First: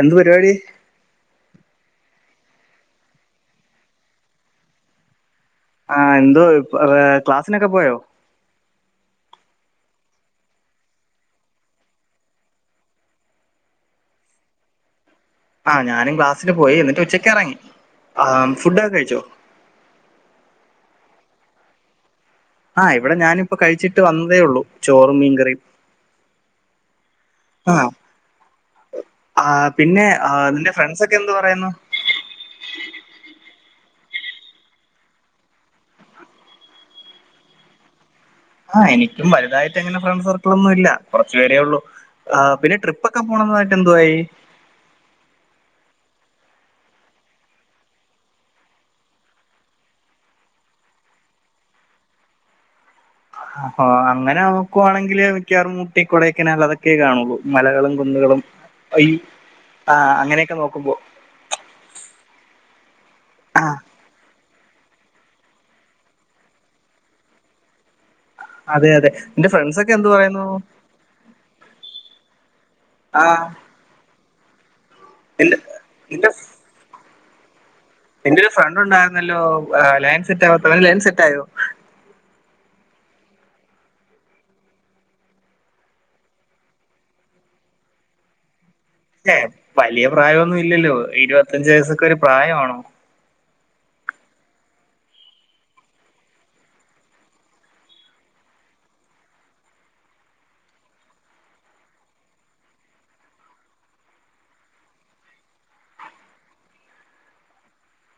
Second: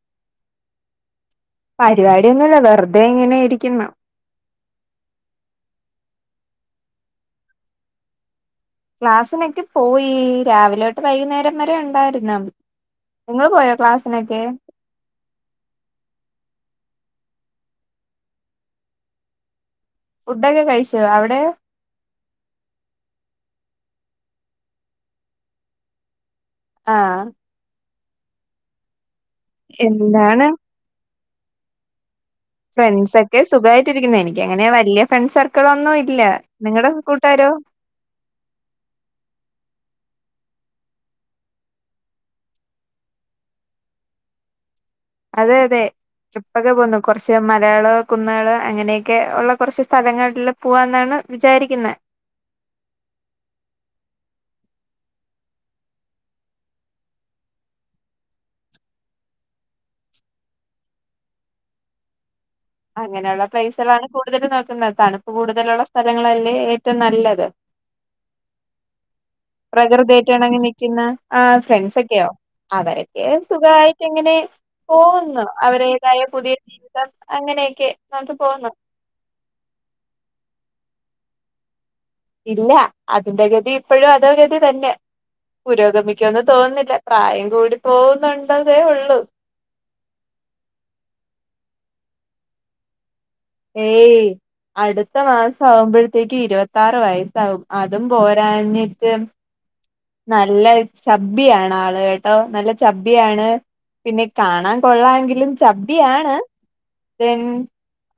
എന്ത് പരിപാടി പരിവാടിയൊന്നുല്ല വെറുതെ ഇങ്ങനെ ഇരിക്കുന്ന് ആ എന്തോ ഇപ ഏ ക്ലാസ്സിനൊക്കെ പോയോ ക്ലാസിനൊക്കെ പോയി രാവിലൊട്ട് വൈകുന്നേരം വരെ ഉണ്ടായിരുന്ന് നിങ്ങള് പോയോ ക്ലാസ്സിനൊക്കെ ആ ഞാനും ക്ലാസ്സിന് പോയി എന്നിട്ട് ഉച്ചക്കെറങ്ങി ആ ഫുഡൊക്കെ കഴിച്ചോ ഫുഡൊക്കെ കഴിച്ചോ അവടെ ആഹ് ഇവടെ ഞാനിപ്പൊ കഴിച്ചിട്ട് വന്നതേയുള്ളൂ ചോറും മീൻകറിയും ആഹ് ആ ആ പിന്നെ ആ എന്താണ് നിന്റെ ഫ്രണ്ട്സൊക്കെ എന്ത് പറയുന്നു ഫ്രണ്ട്സ്സൊക്കെ സുഖവാ യിട്ടിരിക്കുന്നു എനിക്കങ്ങനെ വല്ല്യ ഫ്രണ്ട് സർക്കിളൊന്നും ഇല്ല നിങ്ങടെ കൂട്ടാരോ ആ എനിക്കും വലുതായിട്ടങ്ങനെ ഫ്രണ്ട് സർക്കിളൊന്നും ഇല്ല കുറച്ചു പേരേ ഒള്ളു ആ പിന്നെ ട്രിപ്പൊക്കെ പോണന്ന് പറഞ്ഞിട്ട് എന്തുവായി അതെ അതെ ട്രിപ്പൊക്കെ പോവുന്നു കൊറച്ച് മലകള് കുന്നേള് അങ്ങനെയൊക്കെ ഒള്ള കൊറച്ച് സ്ഥലങ്ങളില് പോവാന്നാണ് വിചാരിക്കുന്നെ ആഹാ അങ്ങനെ നോക്കുവാണെങ്കിൽ മിക്കവാറും ഊട്ടി കൊടേകെനാൽ അതൊക്കെ കാണുള്ളൂ മലകളും കുന്നുകളും ഈ ആ അങ്ങനെയൊക്കെ നോക്കുമ്പോ അങ്ങനെ ഒള്ള ആ പ്ലേയ്സേളാണ് കൂടുതല് നോക്കുന്ന. തണുപ്പ് കൂടുതലൊള്ള സ്ഥലങ്ങളല്ലേ ഏറ്റോം നല്ലത്. അതെ അതെ നിന്റെ ഫ്രണ്ട്സ് ഒക്കെ എന്ത് പറയുന്നു പ്രകൃതിയൊക്കെണങ്ങി നിക്കുന്ന ആ ഫ്രണ്ട്സൊക്കെയോ ആ അവരൊക്കെ സുഖായിട്ടിങ്ങനെ പോവുന്നു എന്റെ അവരേതായ പുതിയ ജീവിതം അങ്ങനെയൊക്കെ നമുക്ക് എന്റൊരു പോകുന്നു ഫ്രണ്ട് ഉണ്ടായിരുന്നല്ലോ ഏ ലൈൻ സെറ്റാവാത്ത അവന് ലൈൻ സെറ്റായോ ഇല്ല അതിന്റെ ഗതി ഇപ്പഴും അതോഗതി തന്നെ പുരോഗമിക്കുമെന്ന് തോന്നുന്നില്ല പ്രായം കൂടി പോകുന്നുണ്ടതേ ഉള്ളൂ എ വലിയ പ്രായൊന്നും ഇല്ലല്ലോ ഇരുവത്തഞ്ചു വയസ്സൊക്കെ ഒരു പ്രായവാണോ ഏയ് അടുത്ത മാസം ആവുമ്പഴത്തേക്ക് ഇരുവത്താറ് വയസ്സാവും അതും പോരാഞ്ഞിട്ട് നല്ല ചബ്ബിയാണ് ആള് കേട്ടോ നല്ല ചബ്ബിയാണ് പിന്നെ കാണാൻ കൊള്ളാ എങ്കിലും ചബ്ബിയാണ് ദെൻ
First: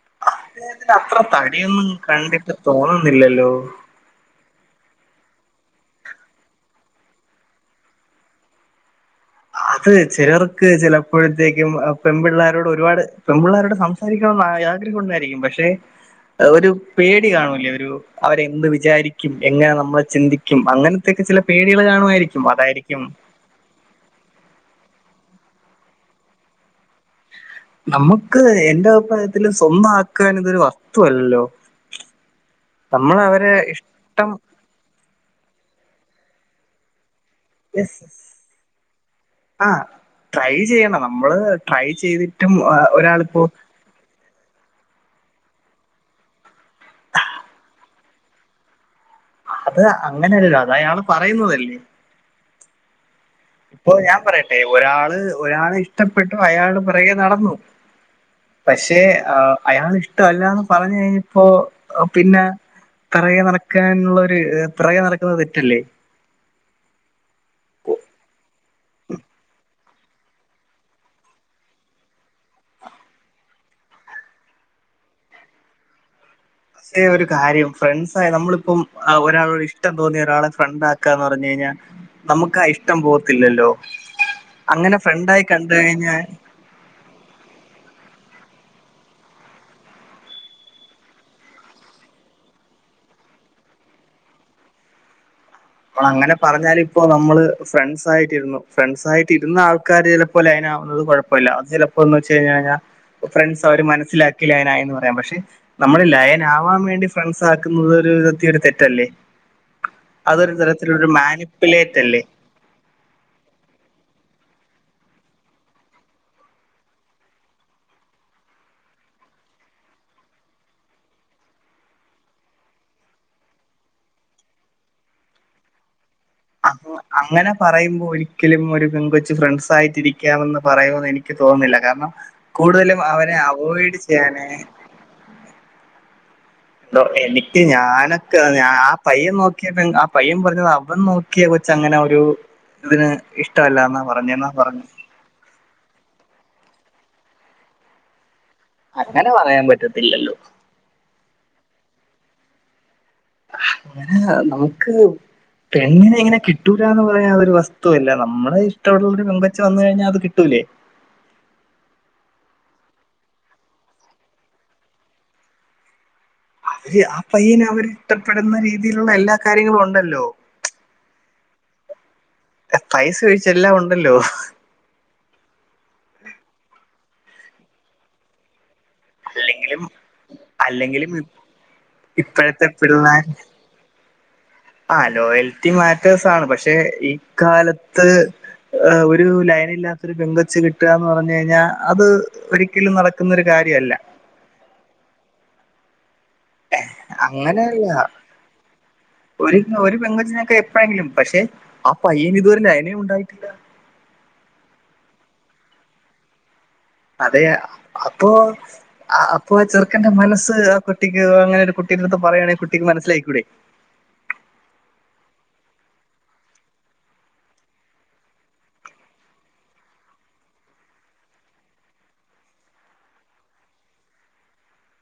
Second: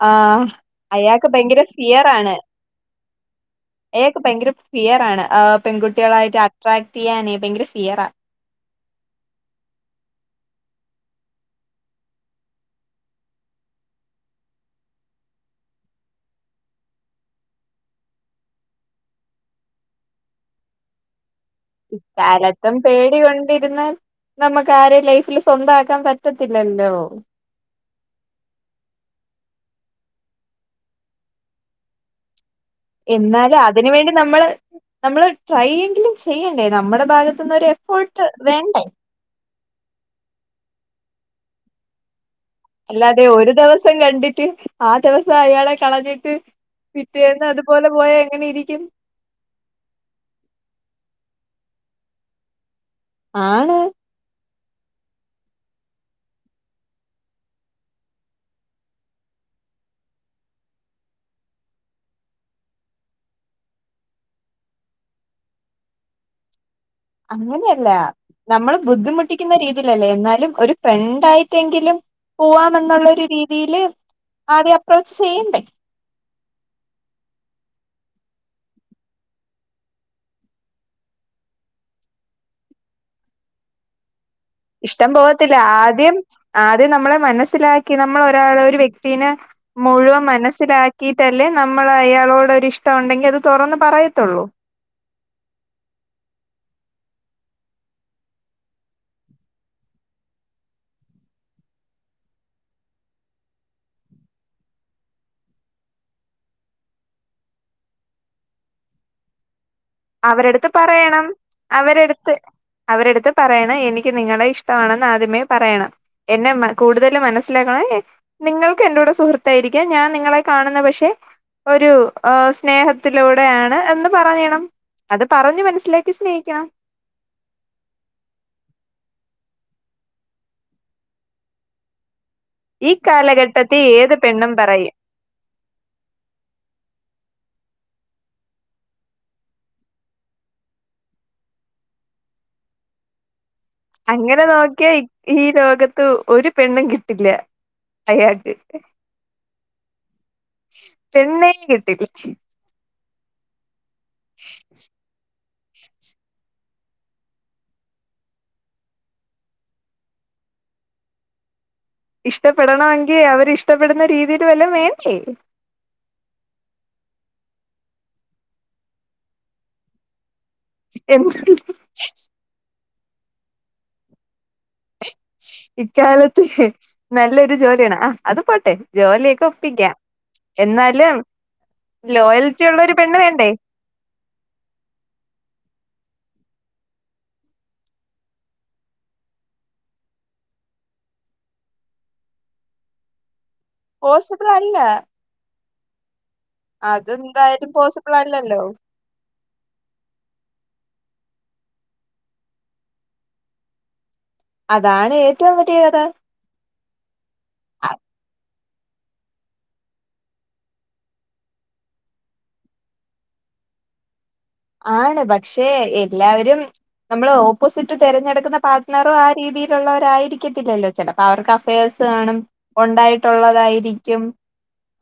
ആഹ് അദ്ദേഹത്തിന് അത്ര അയാക്ക് പയ്ങ്കര തടിയൊന്നും ഫിയറാണ് കണ്ടിട്ട് തോന്നുന്നില്ലല്ലോ അയാക്ക് പയ്ങ്കര ഫിയറാണ് ആ പെൺകുട്ടികളായിട്ട് അട്രാക്ട്യ്യാനേ ഭയങ്കര ഫിയറാ അത് ചെലർക്ക് ചെലപ്പോഴത്തേക്കും അ പെൺപിള്ളാരോട് ഒരുപാട് പെൺപിള്ളാരോട് സംസ് സാരിക്കണോന്ന് ആ യാഗ്രഹം ഒണ്ടായിരിക്കും പക്ഷെ അ ഒരു പേടി കാണൂലേ ഒരു അവര് എന്ത് വിചാരിക്കും എങ്ങന നമ്മൾ ചിന്തിക്കും അങ്ങന് ത്തെക്ക് ചില പേടികള് ഇക്കാലത്തും പേടി കൊണ്ടിരുന്നാൽ നമ്മക്ക് ആരെയും ലൈഫില് സ്വന്ത ആക്കാൻ പറ്റത്തില്ലല്ലോ? നമ്മൊക്ക് എന്റെ അഭിപ്രായത്തില് സ്വന്ത ആക്ക്ക എന്നതൊരു വസ്തു അല്ലല്ലോ? എന്നാലും അതിനുവേണ്ടി ഇഷ്ടം നമ്മള് നമ്മള് ട്രൈയെങ്കിലും ചെയ്യണ്ടേ നമ്മടെ ഭാഗത്തുന്നൊരു എഫോർട്ട് വേണ്ടേ? ആ ട്രൈ ചെയ്യണം നമ്മള് ട്രൈ ചെയ്തി അല്ലാതെ ഒരു ദെവസം കണ്ടിറ്റ് ആ ദെവസം അയാളെ കളഞ്ഞിട്ട് പിറ്റേന്ന് അതുപോലെ പോയാ എങ്ങനെ ഇരിക്കും. അത് അങ്ങനെയല്ലല്ലോ അത് അയാള് പറയുന്നതല്ലേ? ആണ് ഇപ്പൊ ഞാൻ പറയട്ടെ? ഒരാള് ഒരാളെ ഇഷ്ടപ്പെട്ടു. അയാള് പെറകേ നടന്നു. പഷേ ആ അയാള് ഇഷ്ട അല്ലാന്ന് പറഞ്ഞ് കഴിഞ്ഞപ്പോ അ പിന്നെ പെറകേ നടക്കാനുള്ള ഒരു ഇത് പിറകെ നടക്കുന്നത് തെറ്റല്ലേ? അങ്ങനെഅല്ല. നമ്മള് ബുദ്ധിമുട്ടിക്കുന്ന രീതി. ത്തിലല്ലേ? എന്നാലും ഒരു ഫ്രണ്ട് ആയിട്ടെങ്കിലും പുവാമെന്നൊള്ളൊരു രീതിയില് ആദ്യം അപ്രോച്ച് ചെയ്യണ്ടേ? പസേ ഒരു കാര്യം ഫ്രണ്ട്സായ് നമ്മളിപ്പം അ ഒരാളോട് ഇഷ്ടം തോന്നിയ ഒരാളെ ഫ്രണ്ട് ആക്കാന്ന് പറഞ്ഞ് കഴിഞ്ഞാ നമുക്കാ ഇഷ്ടം പോവത്തില്ലല്ലോ? ഇഷ്ടം പോവത്തില്ല. ആദ്യം ആദ്യം നമ്മളെ മനസ്സിലാക്കി നമ്മള് ഒരാള ഒരു വ്യക്‌തീന മുഴുവൻ മനസ്സിലാക്കീട്ടല്ലേ നമ്മള് അയാളോട് ഒരു ഇഷ്ടം ഒണ്ടങ്കി അത് തൊറന്ന് പറയത്തൊള്ളു. പ്പള് അങ്ങനെ പറഞ്ഞാല് ഇപ്പൊ നമ്മള് ഫ്രണ്ട്സ് ആയിട്ടിരുന്നു ഫ്രണ്ട്സായിട്ടിരുന്ന ആൾക്കാര് ചെലപ്പോ ലൈനാവുന്നത് കൊഴ പ്പല്ലാഅത് ചെലപ്പൊന്ന് വെച്ച് കഴിഞ്ഞാ ഞാ ഫ്രണ്ട്സ് അവര് മനസ്സിലാക്കില്ല ലൈൻ ആയിന്ന് പറയാം പക്ഷെ നമ്മള് ലൈൻ ആവാൻ വേണ്ടി ഫ്രണ്ട്സ് ആക്കുന്നത് ഒരുവിധത്തി ഒരു തെറ്റല്ലേ അതൊരു അവരെടുത്ത് തരത്തിലൊരു പറയണം മാനിപ്പുലേറ്റ് അല്ലേ അവരെട്ത്ത് അവരെട്ത്ത് പറയണം എനിക്ക് നിങ്ങളെ ഇഷ്ടമാണെന്ന് ആദ്യമേ പറയണം എന്നെ മ കൂടുതല് മനസ്സിലാക്കണെങ്കി നിങ്ങൾക്ക് എന്റെൂട സുഹൃത്തായിരിക്കാം. ഞാൻ നിങ്ങളെ കാണുന്ന പക്ഷെ ഒരു ആഹ് സ്നേഹത്തിലൂടെയാണ് എന്ന് പറയണം അത് പറഞ്ഞ് മനസ്സിലാക്കി സ്നേഹിക്കണം അങ്ങന പറയുമ്പോ ഒരിക്കലും ഒരു പെങ്കൊച്ച് ഫ്രണ്ട്സായിയിട്ടിരിക്കാമെന്ന് പറയോന്ന് എനി ക്ക് തോന്നുന്നില്ല കാരണം ഈ കൂടുതലും അവനെ കാലഘട്ടത്തി അവോയ്ഡ് ഏത് പെണ്ണും ചെയ്യാനാണ് പറയും ദൊ എനിക്ക് ഞാനൊക്ക ഞാ ആ പയ്യൻ നോക്കിയ പെൺ ആ പയ്യൻ പറഞ്ഞത് അവൻ നോ ക്കിയെ കൊച്ച് അങ്ങനെ ഒരു ഇതിന് ഇഷ്ടല്ല. അങ്ങനെ നോക്കിയാ ഈ ലോകത്ത് ഒരു പെണ്ണും കിട്ടില്ല അയാക്ക് അങ്ങനെ പറയാൻ പറ്റത്തില്ലല്ലോ. പെണ്ണേഷ് കിട്ടീ [inaudible] ഹാ നമുക്ക് പെണ്ണിനെ ഇങ്ങനെ കിട്ടൂലാന്ന് പറയാൻ ഒരു വസ്തുവല്ല. നമ്മളെ ഇഷ്ട ഒള്ളൊരു പെങ്കൊച്ച് വന്ന് കഴിഞ്ഞാ അത് കിട്ടൂലേ ഇഷ്ടപ്പെടണങ്കി അവര് ഇഷ്ടപ്പെടുന്ന രീതീല് വല്ലോ വേണ്ടേ ഈയ് ആ പയ്യന അവര് ഇഷ്ടപ്പെടുന്ന രീതിയിലുള്ള എല്ലാ കാര്യങ്ങളും ഒണ്ടല്ലോ എന്ത് [unintelligible] പൈസ ഒഴിച്ച് എല്ലാം ഒണ്ടല്ലോ ഇക്കാലത്തെ നല്ലൊരു ജോലിയാണ് ആഹ് അത് പോട്ടെ ജോലിയൊക്കെ അല്ലെങ്കിലും ഒപ്പിക്കാം അല്ലെങ്കിലും എന്നാലും ഇ- ഇപ്പോഴത്തെ ലോയൽറ്റിള്ള ഒരു പെണ്ണ് പിള്ളേർ വേണ്ടേ ആ ലോയൽിറ്റി മാറ്റേഴ്സ് ആണ് പക്ഷെ ഇക്കാലത്ത് ഏ ഒരു ലൈനില്ലാത്തൊരു പെങ്കൊച് കിട്ടാന്ന് പറഞ് കഴിഞ്ഞാ അത് ഒരിക്കലും നടക്കുന്നൊരു കാര്യല്ല. പോസിബിൾ അല്ല അതെന്തായാലും അങ്ങനെയല്ല പോസിബിൾ അല്ലല്ലോ ഒരു ഒരു പെങ്കൊച്ചിനെപ്പഴെങ്കിലും പക്ഷെ ആ പയ്യന് ഇതുവരെ ലൈനെ ഉണ്ടായിട്ടില്ല അതാണ് ഏറ്റവും വറ്റിയ കഥ. അതെ അപ്പൊ അപ്പൊ ആ ചെറുക്കൻന്റെ മനസ് കുട്ടിക് അങ്ങനെ കുട്ടിന്റെടുത്ത് പറയാണെങ്കിൽ കുട്ടിക്ക് മനസ്സിലായിക്കൂടെ. ആണ് പക്ഷേ എല്ലാവരും നമ്മള് ഓപ്പോസിറ്റ് തെരഞ്ഞെടുക്കുന്ന പാർട്ട്ണറും ആ രീതിയിലുള്ളവരായിരിക്കത്തില്ലല്ലോ. ചിലപ്പോ അവർക്ക് അഫയേർസ് കാണും ഉണ്ടായിട്ടുള്ളതായിരിക്കും.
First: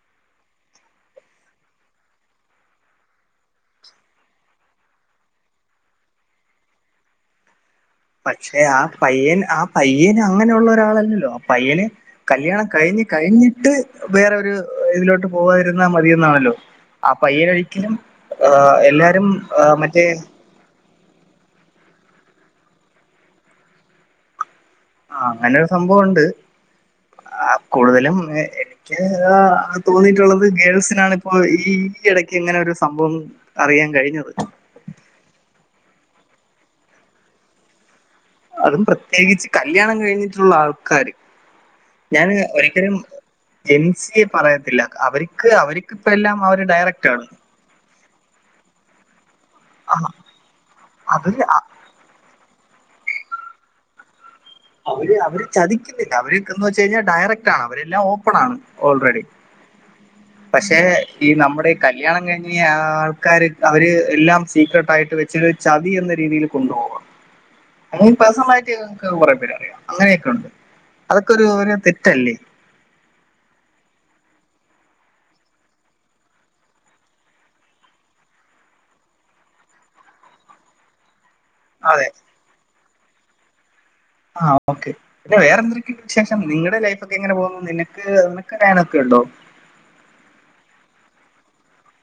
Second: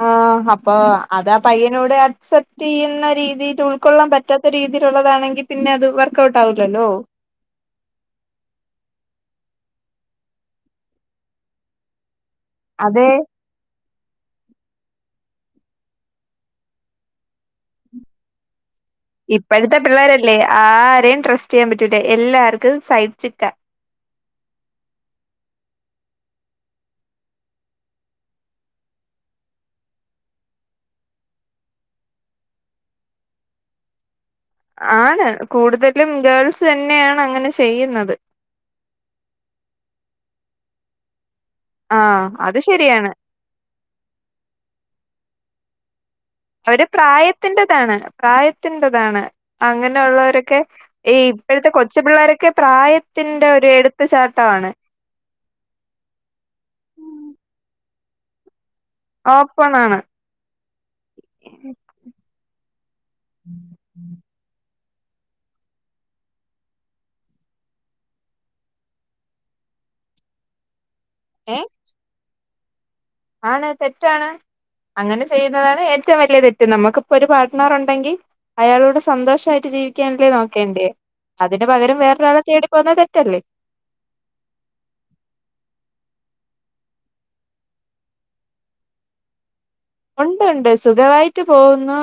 ആഹ് അപ്പൊ അതാ പയ്യനോട് അക്സെപ്റ്റയ്യുന്ന രീതിയിൽ ഉൾക്കൊള്ളാൻ പറ്റ റ്റാത്ത രീതിയിലുള്ളതാണെങ്കി പിന്നെ അത് വർക്ക് ഔട്ട് ആവുല്ലല്ലോ. പക്ഷെ ആ പയ്യൻ ആ പയ്യൻ അങ്ങനെയുള്ള ഒരാളല്ലല്ലോ ആ പയ്യന് കല്യാണ കഴിഞ്ഞ് അതെ കഴിഞ്ഞിട്ട് വേറൊരു ഇതിലോട്ട് പോവാതിരുന്നാ മതിയൊന്നാണല്ലോ. അ പയ്യാനൊരിക്കലും ആ എല്ലാ- ഇപ്പഴത്തെ പിള്ളേരല്ലേ ആരേം ട്രസ്റ്റ് ചെയ്യാൻ പറ്റൂല എല്ലാർക്കും സൈട്സ് സിക്കാ ആ അങ്ങനെരു സംഭവുണ്ട് ആ കൂടുതലും ക്ക് വാ തോന്നിയിട്ടുള്ളത് ഗേൾസിനാണ് ഇപ്പോ ഈ ഈ ഇടക്ക് എങ്ങനെ ഒരു സംഭവം അറിയാൻ കഴിഞ്ഞത്. ആണ് കൂടുതലും ഗേൾസ് ന്നെയാണ് അങ്ങനെ ചെയ്യുന്നത് അതും പ്രത്യേകിച്ച് കല്യാണം കഴിഞ്ഞിട്ടുള്ള ആൾക്കാര് ആഹ് ഞാന് അത് ഒരിക്കലും ശരിയാണ് ജൻസിഎ പറയത്തില്ല അവർക്ക് അവർക്ക്പ്പല്ലാം അവരെ പ്രായത്തിന്റെതാണ് പ്രായത്തിന്റതാണ് ആ അങ്ങനെയുള്ളവരൊക്കെ ഈ അവര് ഇപ്പോഴത്തെ കൊച്ചു പിള്ളേരൊക്കെ പ്രായത്തിന്റെ ഒരു എടുത്ത് ചാട്ടാണ് അവര് അവര് ചതിക്കുന്നില്ല അവര് എന്ന് വെച്ച് കഴിഞ്ഞാ ഡയറക്റ്റ് ആണ് അവരെല്ലാം ഓപ്പൺ ആണ് ഓൾറെഡി ഓപ്പൺ ആണ്. പക്ഷെ ഈ നമ്മുടെഈ കല്യാണം കഴിഞ്ഞി ആൾക്കാര് അവര് എല്ലാം സീക്രട്ടായിട്ട് വെച്ച ചതി എന്ന രീതിയിൽ കൊണ്ടുപോവാ അങ്ങന പേഴ്സണല് ആയിട്ടിക്ക് കുറെേ പേരറിയാം അങ്ങനെയൊക്കെ ഉണ്ട് അതൊക്കെ ഒരു ഏ തെറ്റല്ലേ. ആണ് തെറ്റാണ് അങ്ങനെ ചെയ്യുന്നതാണ് ഏറ്റവും വലിയ തെറ്റ് നമുക്കിപ്പൊ ഒരു പാർട്ട്ണർ ഉണ്ടെങ്കി അയാളൂടെ സന്തോഷായിട്ട് ജീവിക്കാനല്ലേ നോക്കേണ്ടേ. അതിന് പകരം അതെ വേറ ഒരാളെ തേടി പോകന്നത് തെറ്റല്ലേ. ആ ഓക്കെ പിന്നെ വേറെ എന്തെൊക്കെയ വിശേഷം നിങ്ങളുടെ ലൈഫ് ഒക്കെ എങ്ങനെ പോകുന്നു നിനക്ക് നിനക്ക് ലൈനൊക്കെ ഉണ്ടോ. ഉണ്ട്ഉണ്ട് സുഖമായിട്ട് പോവുന്നു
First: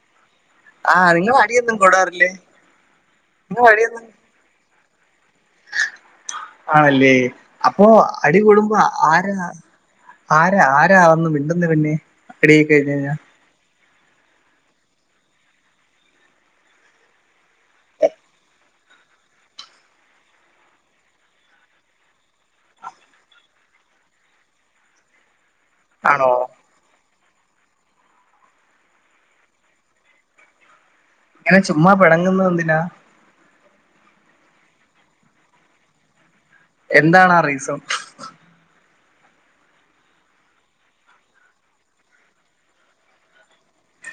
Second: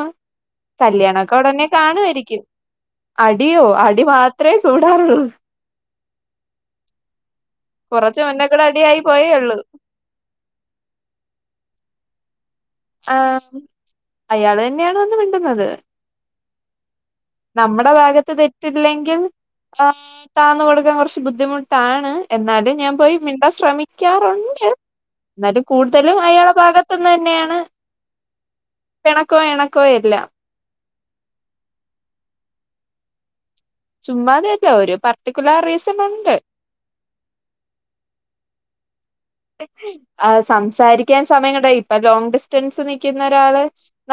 ആ നിങ്ങൾ കല്യാണക്കെ ഉടനെ അടിയൊന്നും കൂടാറില്ലേ കാണുവായിരിക്കും നിങ്ങൾ അടിയോ അടി അടിയൊന്നും മാ ഇത്രേ കൂടാറുള്ളൂ. ആണല്ലേ അപ്പൊ കുറച്ച് മുന്നേ കൂടെ അടികൂടുമ്പോ അടിയായി പോയേ ആരാ ഉള്ളൂ ആരാ ആരാ അതൊന്ന് മിണ്ടുന്ന് പിന്നെ ടീ കൈഞ്ഞേ ആഹ് അയാള് തന്നെണ് വന്ന് മിണ്ടുന്നത് നമ്മുടെ ഭാഗത്ത് തെറ്റില്ലെങ്കിൽ ആ- താന്ന് കൊടുക്കാൻ കുറച്ച് ബുദ്ധിമുട്ടാണ് എന്നാലും ഞാൻ പോയി മിണ്ടാൻ ശ്രമിക്കാറുണ്ട് ന്നാലും കൂടുതലും ആണോ അയാള ഭാഗത്തു നിന്ന് തന്നെയാണ് പിണക്കോ ഇണക്കോ എല്ലാം. ഇങ്ങനെ ചുമ്മ പിണങ്ങുന്നന്തിനാ ചുമ്മാതയല്ല ഒരു പർട്ടിക്കുലർ റീസൺ ഉണ്ട്. എന്താണ് ആ റീസൺ? ആഹ് സംസാരിക്കാൻ സമയം കിട്ടാ ഇപ്പൊ ലോങ് ഡിസ്റ്റൻസ് നിക്കുന്ന ഒരാള്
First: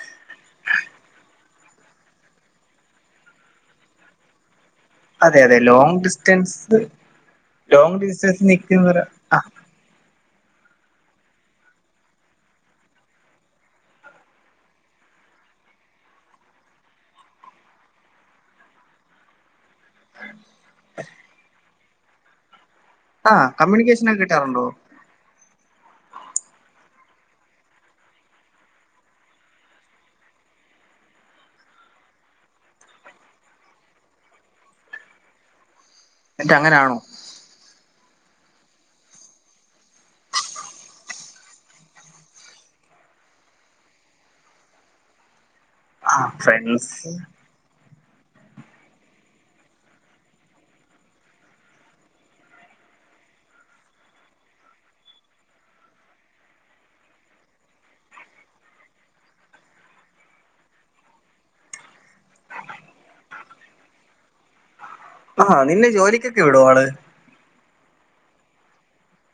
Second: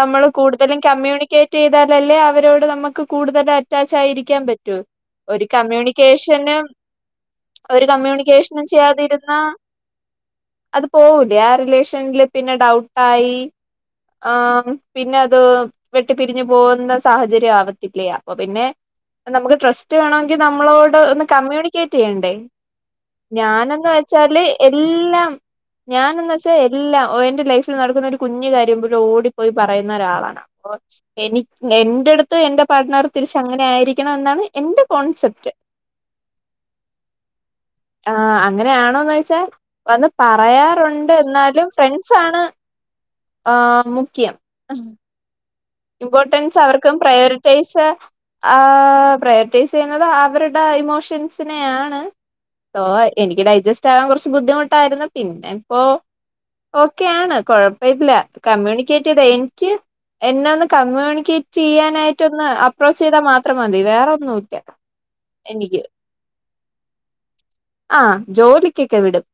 നമ്മള് കൂടുതലും കമ്മ്യൂണിക്കേറ്റ് ചെയ്താലല്ലേ അവരോട് നമ്മക്ക് കൂടുതല് അറ്റാച്ചായിരിക്കാൻ പറ്റൂ. അതെ ഒരു അതെ ലോങ് കമ്മ്യൂണിക്കേഷനും ഡിസ്റ്റൻസ് ഒരു ലോങ് ഡിസ്റ്റൻസ് കമ്മ്യൂണിക്കേഷനും നിൽക്കുന്നവരാ ചെയ്യാതിരുന്ന ആ അത് പോവൂലേ ആ റിലേഷനില് പിന്നെ ഡൗട്ടായി. ആഹ് പിന്നെ അത് വെട്ടി പിരിഞ്ഞു പോകുന്ന സാഹചര്യം ആവത്തില്ലേ അപ്പൊപിന്നെ നമുക്ക് ട്രസ്റ്റ് റ്റേണെങ്കിൽ നമ്മളോട് ഒന്ന് കമ്മ്യൂണിക്കേറ്റിയ്യണ്ടേ ആ ഞാനന്ന് കമ്മ്യൂണിക്കേഷൻ ഒക്കെ വെച്ചാല് കിട്ടാറുണ്ടോ എല്ലാം ഞാനന്ന് വെച്ചാൽ എല്ലാം എന്റെ ലൈഫിൽ നടക്കുന്ന ഒരു കുഞ്ഞ് കാര്യം പോലും ഓടിപ്പോയി പറയുന്ന ഒരാളാണ്. അപ്പൊ എനി എന്റെടുത്ത് എന്റെ പാട്നർ തിരിച്ച് അങ്ങനെ ആയിരിക്കണം എന്നാണ് എന്റെ കോൺസെപ്റ്റ് ന്നിട്ട് അങ്ങനെയാണോ ആഹ് അങ്ങനെയാണോന്നെയ്ച്ചാൽ വന്ന് പറയാറുണ്ട് എന്നാലും ഫ്രണ്ട്സാണ് ആഹ് മുഖ്യം ആ ഇമ്പോർട്ടൻസ് അവർക്കും ഫ്രണ്ട്സ് പ്രയോറി റ്റിസ് ആഹ് പ്രയോറിറ്റൈസ് ചെയ്യുന്നത് അവരുടെ ഇമോഷൻസിനെയാണ് ന്തോ എനിക്ക് ഡൈജസ്റ്റാകാൻ കൊറച്ച് ബുദ്ധിമുട്ടായിരുന്നു പിന്നെപ്പോ ഓക്കെ ആണ് കൊഴപ്പല്ല കമ്മ്യൂണിക്കേറ്റ് ചെയ്ത് എനിക്ക് എന്നാന്ന് കമ്മ്യൂണിക്കേറ്റിയ്യാനായിട്ടൊന്ന് അപ്രോച്ച് ചെയ്താൽ മാത്രം മതി വേറൊന്നുല്ല ആഹ് എനിക്ക് നിന്നെ ജോലിക്കൊക്കെ വിടോ ആള് ആഹ് ജോലിക്കൊക്കെ വിടും.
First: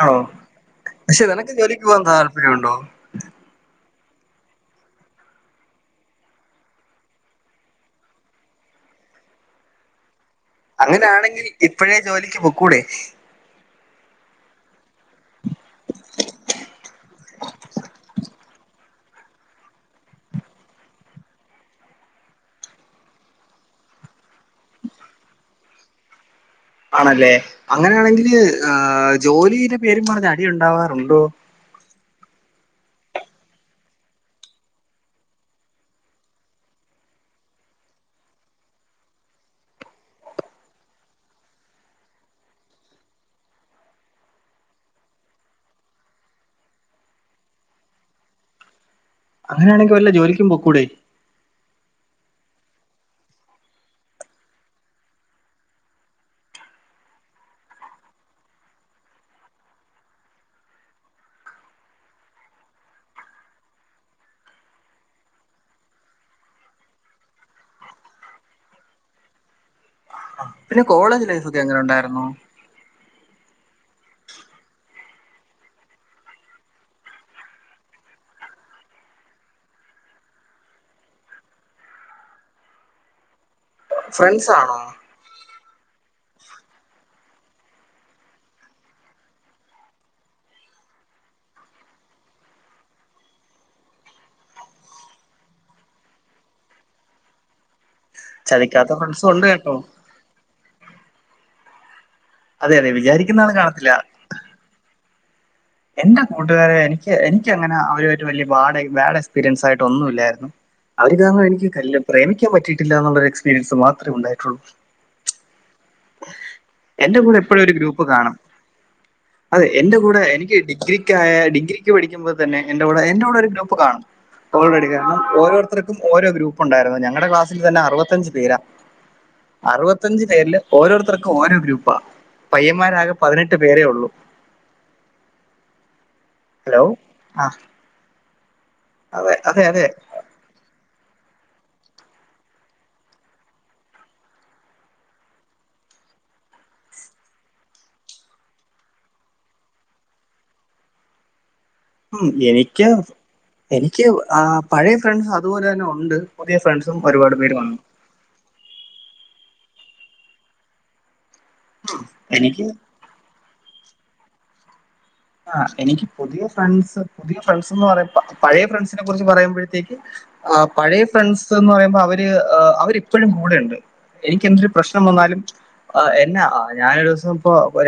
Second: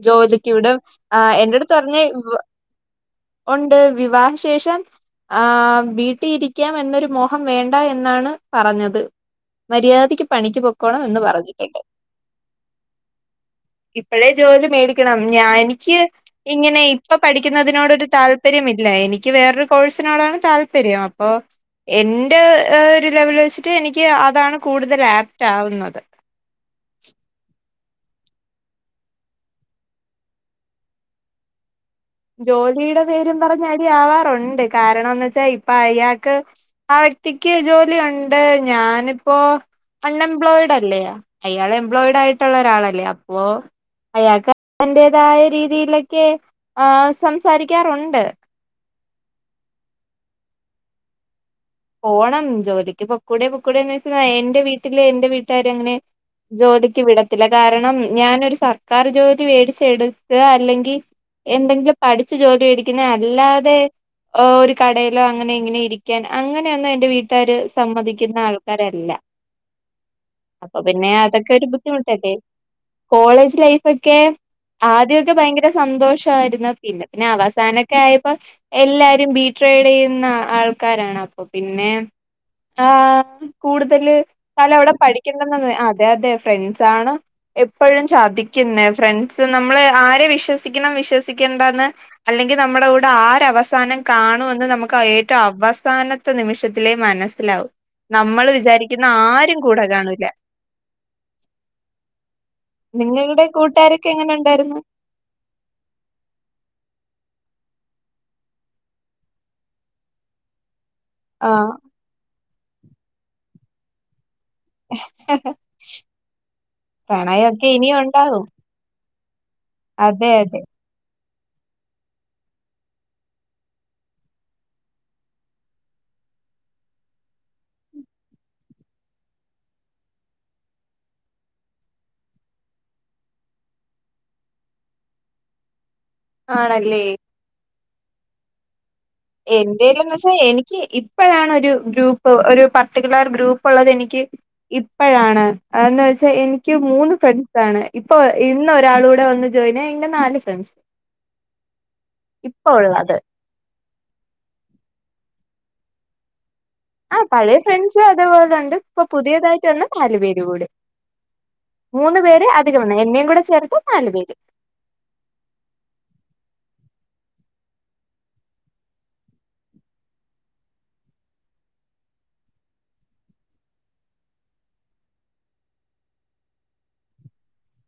ആണോ ജോലിക്ക് വിടും പക്ഷെ ആഹ് നിനക്ക് എന്റെ അടുത്ത് ജോലിക്ക് പറഞ്ഞ് പോകാൻ താല്പര്യമുണ്ടോ ഉണ്ട് വിവാഹ ശേഷം ആഹ് വീട്ടി ഇരിക്കാം എന്നൊരു മോഹം വേണ്ട എന്നാണ് പറഞ്ഞത് മര്യാദയ്ക്ക് പണിക്ക് പൊക്കോണം എന്ന് അങ്ങനാണെങ്കിൽ പറഞ്ഞിട്ടുണ്ട് ഇപ്പഴേ ജോലിക്ക് പൊക്കൂടെ ഇപ്പഴേ ജോലി മേടി ക്കണം ഞാ എനിക്ക് ഇങ്ങനെ ഇപ്പൊ പഠിക്കുന്നതിനോട് ഒരു താല്പര്യമില്ല എനിക്ക് വേറൊരു കോഴ്സിനോടാണ് താല്പര്യം അപ്പൊ എന്റെ ഒരു ലെവൽ വെച്ചിട്ട് എനിക്ക് അതാണ് കൂടുതൽ അപ്റ്റ് ആവുന്നത് ആണല്ലേ അങ്ങനെയാണെങ്കില് ഏഹ് ജോലിടെ പേരും പറഞ്ഞ് അടിയുണ്ടാവാറുണ്ടോ ജോലീടെ പേരും പറഞ്ഞ് അടി ആവാറുണ്ട് കാരണംന്ന് വെച്ചാ ഇപ്പൊ അയാൾക്ക് ആ വ്യക്തിക്ക് ജോലി ഉണ്ട് ഞാനിപ്പോ അൺഎംപ്ലോയിഡല്ലേ അയാൾ എംപ്ലോയിഡയിട്ടുള്ള ഒരാളല്ലേ അപ്പോ അയാൾക്ക് അതിന്റതായ രീതിയിലൊക്കെ ആഹ് സംസാരിക്കാറുണ്ട് അങ്ങനാണെങ്കിൽ വല്ല ജോലിക്കും പൊക്കൂടെ പോണം ജോലിക്ക് പൊക്കൂടേ പൊക്കൂടെന്ന് വെച്ച എന്റെ വീട്ടില് എന്റെ വീട്ടാരങ്ങനെ ജോലിക്ക് വിടത്തില്ല കാരണം ഞാനൊരു സർക്കാർ ജോലി മേടിച്ചെടുക്ക അല്ലെങ്കിൽ എന്തെങ്കിലും പഠിച്ചു ജോലി മേടിക്കുന്ന അല്ലാതെ ഓ ഒരു കടയിലോ അങ്ങനെ ഇങ്ങനെ ഇരിക്കാൻ അങ്ങനെയൊന്നും എന്റെ വീട്ടുകാര് സമ്മതിക്കുന്ന ആൾക്കാരല്ല അപ്പൊ പിന്നെ കോളേജ് ലൈഫ് അതൊക്കെ ഒക്കെ ഒരു എങ്ങനെ ഉണ്ടായിരുന്നു ബുദ്ധിമുട്ടല്ലേ കോളേജ് ലൈഫ് ഒക്കെ ആദ്യക്കെ ഭയങ്കര സന്തോഷായിരുന്നു പിന്നെ പിന്നെ അവസാനൊക്കെ ആയപ്പോ എല്ലാരും ബി ട്രൈഡ് ചെയ്യുന്ന ആൾക്കാരാണ്. അപ്പോ പിന്നെ ആഹ് കൂടുതല് ഫ്രണ്ട്സ് ആണോ കാലവടെ പഠി ക്യന്നുന്ന് അതെ അതെ ഫ്രണ്ട്സാണ് എപ്പഴും ചതിക്കുന്ന ഫ്രണ്ട്സ് നമ്മള് ആരെ വിശ്വസിക്കണം വിശ്വസിക്കണ്ടന്ന് അല്ലെങ്കിൽ നമ്മുടെ കൂടെ ആരവസാനം കാണുമെന്ന് നമുക്ക് ഏറ്റവും അവസാന പത്ത നിമിഷത്തിലേ മനസ്സിലാവും നമ്മൾ ചതിക്കാത്ത വിചാരിക്കുന്ന ഫ്രണ്ട്സും ഉണ്ട് ആരും കേട്ടോ കൂടെ കാണൂല അതെ അതെ വിചാരിക്കുന്ന നിങ്ങളുടെ ആൾ കാണത്തില്ല കൂട്ടാരൊക്കെ എങ്ങനെ ഉണ്ടായിരുന്നു എന്റെ കൂട്ടുകാര് എനിക്ക് എനിക്ക്ങ്ങനെ അവ വലിയ ബാഡ് ബാഡ് എക്സ്പീരിയൻസ് ആയിട്ട് ഒന്നും ഇല്ലായിരുന്നു അവര് കാരണം എനിക്ക് ആഹ് കല് പ്രേമിക്കാൻ പറ്റിയിട്ടില്ല എന്നുള്ളരു എക്സ്പീരിയൻസ് മാത്ര ഉണ്ടായിട്ടുള്ളൂ എന്റെ കൂടെ എപ്പോഴും പ്രണയൊക്കെ ഒരു ഇനിയും ഗ്രൂപ്പ് കാണും ഉണ്ടാകും അതെ എന്റെ കൂടെ അതെ എനി അതെ ഡിഗ്രിക്കായ ഡിഗ്രിക്ക് പഠിക്കുമ്പോ തന്നെ എന്റെ കൂടെ എന്റെ കൂടെ ഒരു ഗ്രൂപ്പ് കാണും ഓൾറെഡി കാരണം ഓരോരുത്തർക്കും ഓരോ ഗ്രൂപ്പുണ്ടായിരുന്നു ഞങ്ങടെ ക്ലാസ്സിൽ തന്ന അറുപത്തൻഞ്ച പേരാ അറുപത്തഞ്ച് പേരില് ഓരോരുത്തർക്കും ഓരോ ഗ്രൂപ്പാ പയ്യന്മാരാകെ പതിനെട്ട് പേരേ ഉള്ളു ഹലോ ആണല്ലേ ആഹ് എന്റെലൊന്ന് പക്ഷെ എനിക്ക് ഇപ്പോഴാണ് ഒരു ഗ്രൂപ്പ് ഒരു പർട്ടിക്കുലർ ഗ്രൂപ്പ് ഉള്ളത് എനിക്ക് ഇപ്പഴാണ് അതന്ന് വെച്ചാ എനിക്ക് മൂന്ന് ഫ്രണ്ട്സാണ് ഇപ്പൊ ഇന്ന് ഒരാള കൂടെ വന്ന് [unintelligible] നാല് ഫ്രണ്ട്സ് ഉമ് ഇപ്പൊ എനിക്ക് ഉള്ളത് എനിക്ക് ആഹ് പഴയ ഫ്രണ്ട്സ് അതുപോലെ തന്നെ ഉണ്ട് പുതിയ ഫ്രണ്ട്സ് ആഹ് പഴയ ഫ്രണ്ട്സ് അതേപോലെ ഉണ്ട് ഇപ്പൊ പുതിയതായിട്ട് വന്ന് നാല് പേര് കൂടി മൂന്ന് പേര് എനിക്ക് അധികമാണ് എന്നെയും കൂടെ ചേർത്ത് നാല് പേര് ആഹ് എനിക്ക് പുതിയ ഫ്രണ്ട്സ് പുതിയ ഫ്രണ്ട്സ് എന്ന് പറ പഴയ ഫ്രണ്ട്സിനെ കുറിച്ച് പറയുമ്പോഴത്തേക്ക് ആഹ് പഴയ ഫ്രണ്ട്സ് എന്ന് പറയുമ്പോ അവര് അവരിപ്പോഴും കൂടെയുണ്ട് എനിക്ക് എന്തൊരു പ്രശ്നം വന്നാലും എന്നാ ഞാനൊ ഒരു ദിവസം ഇപ്പൊ രു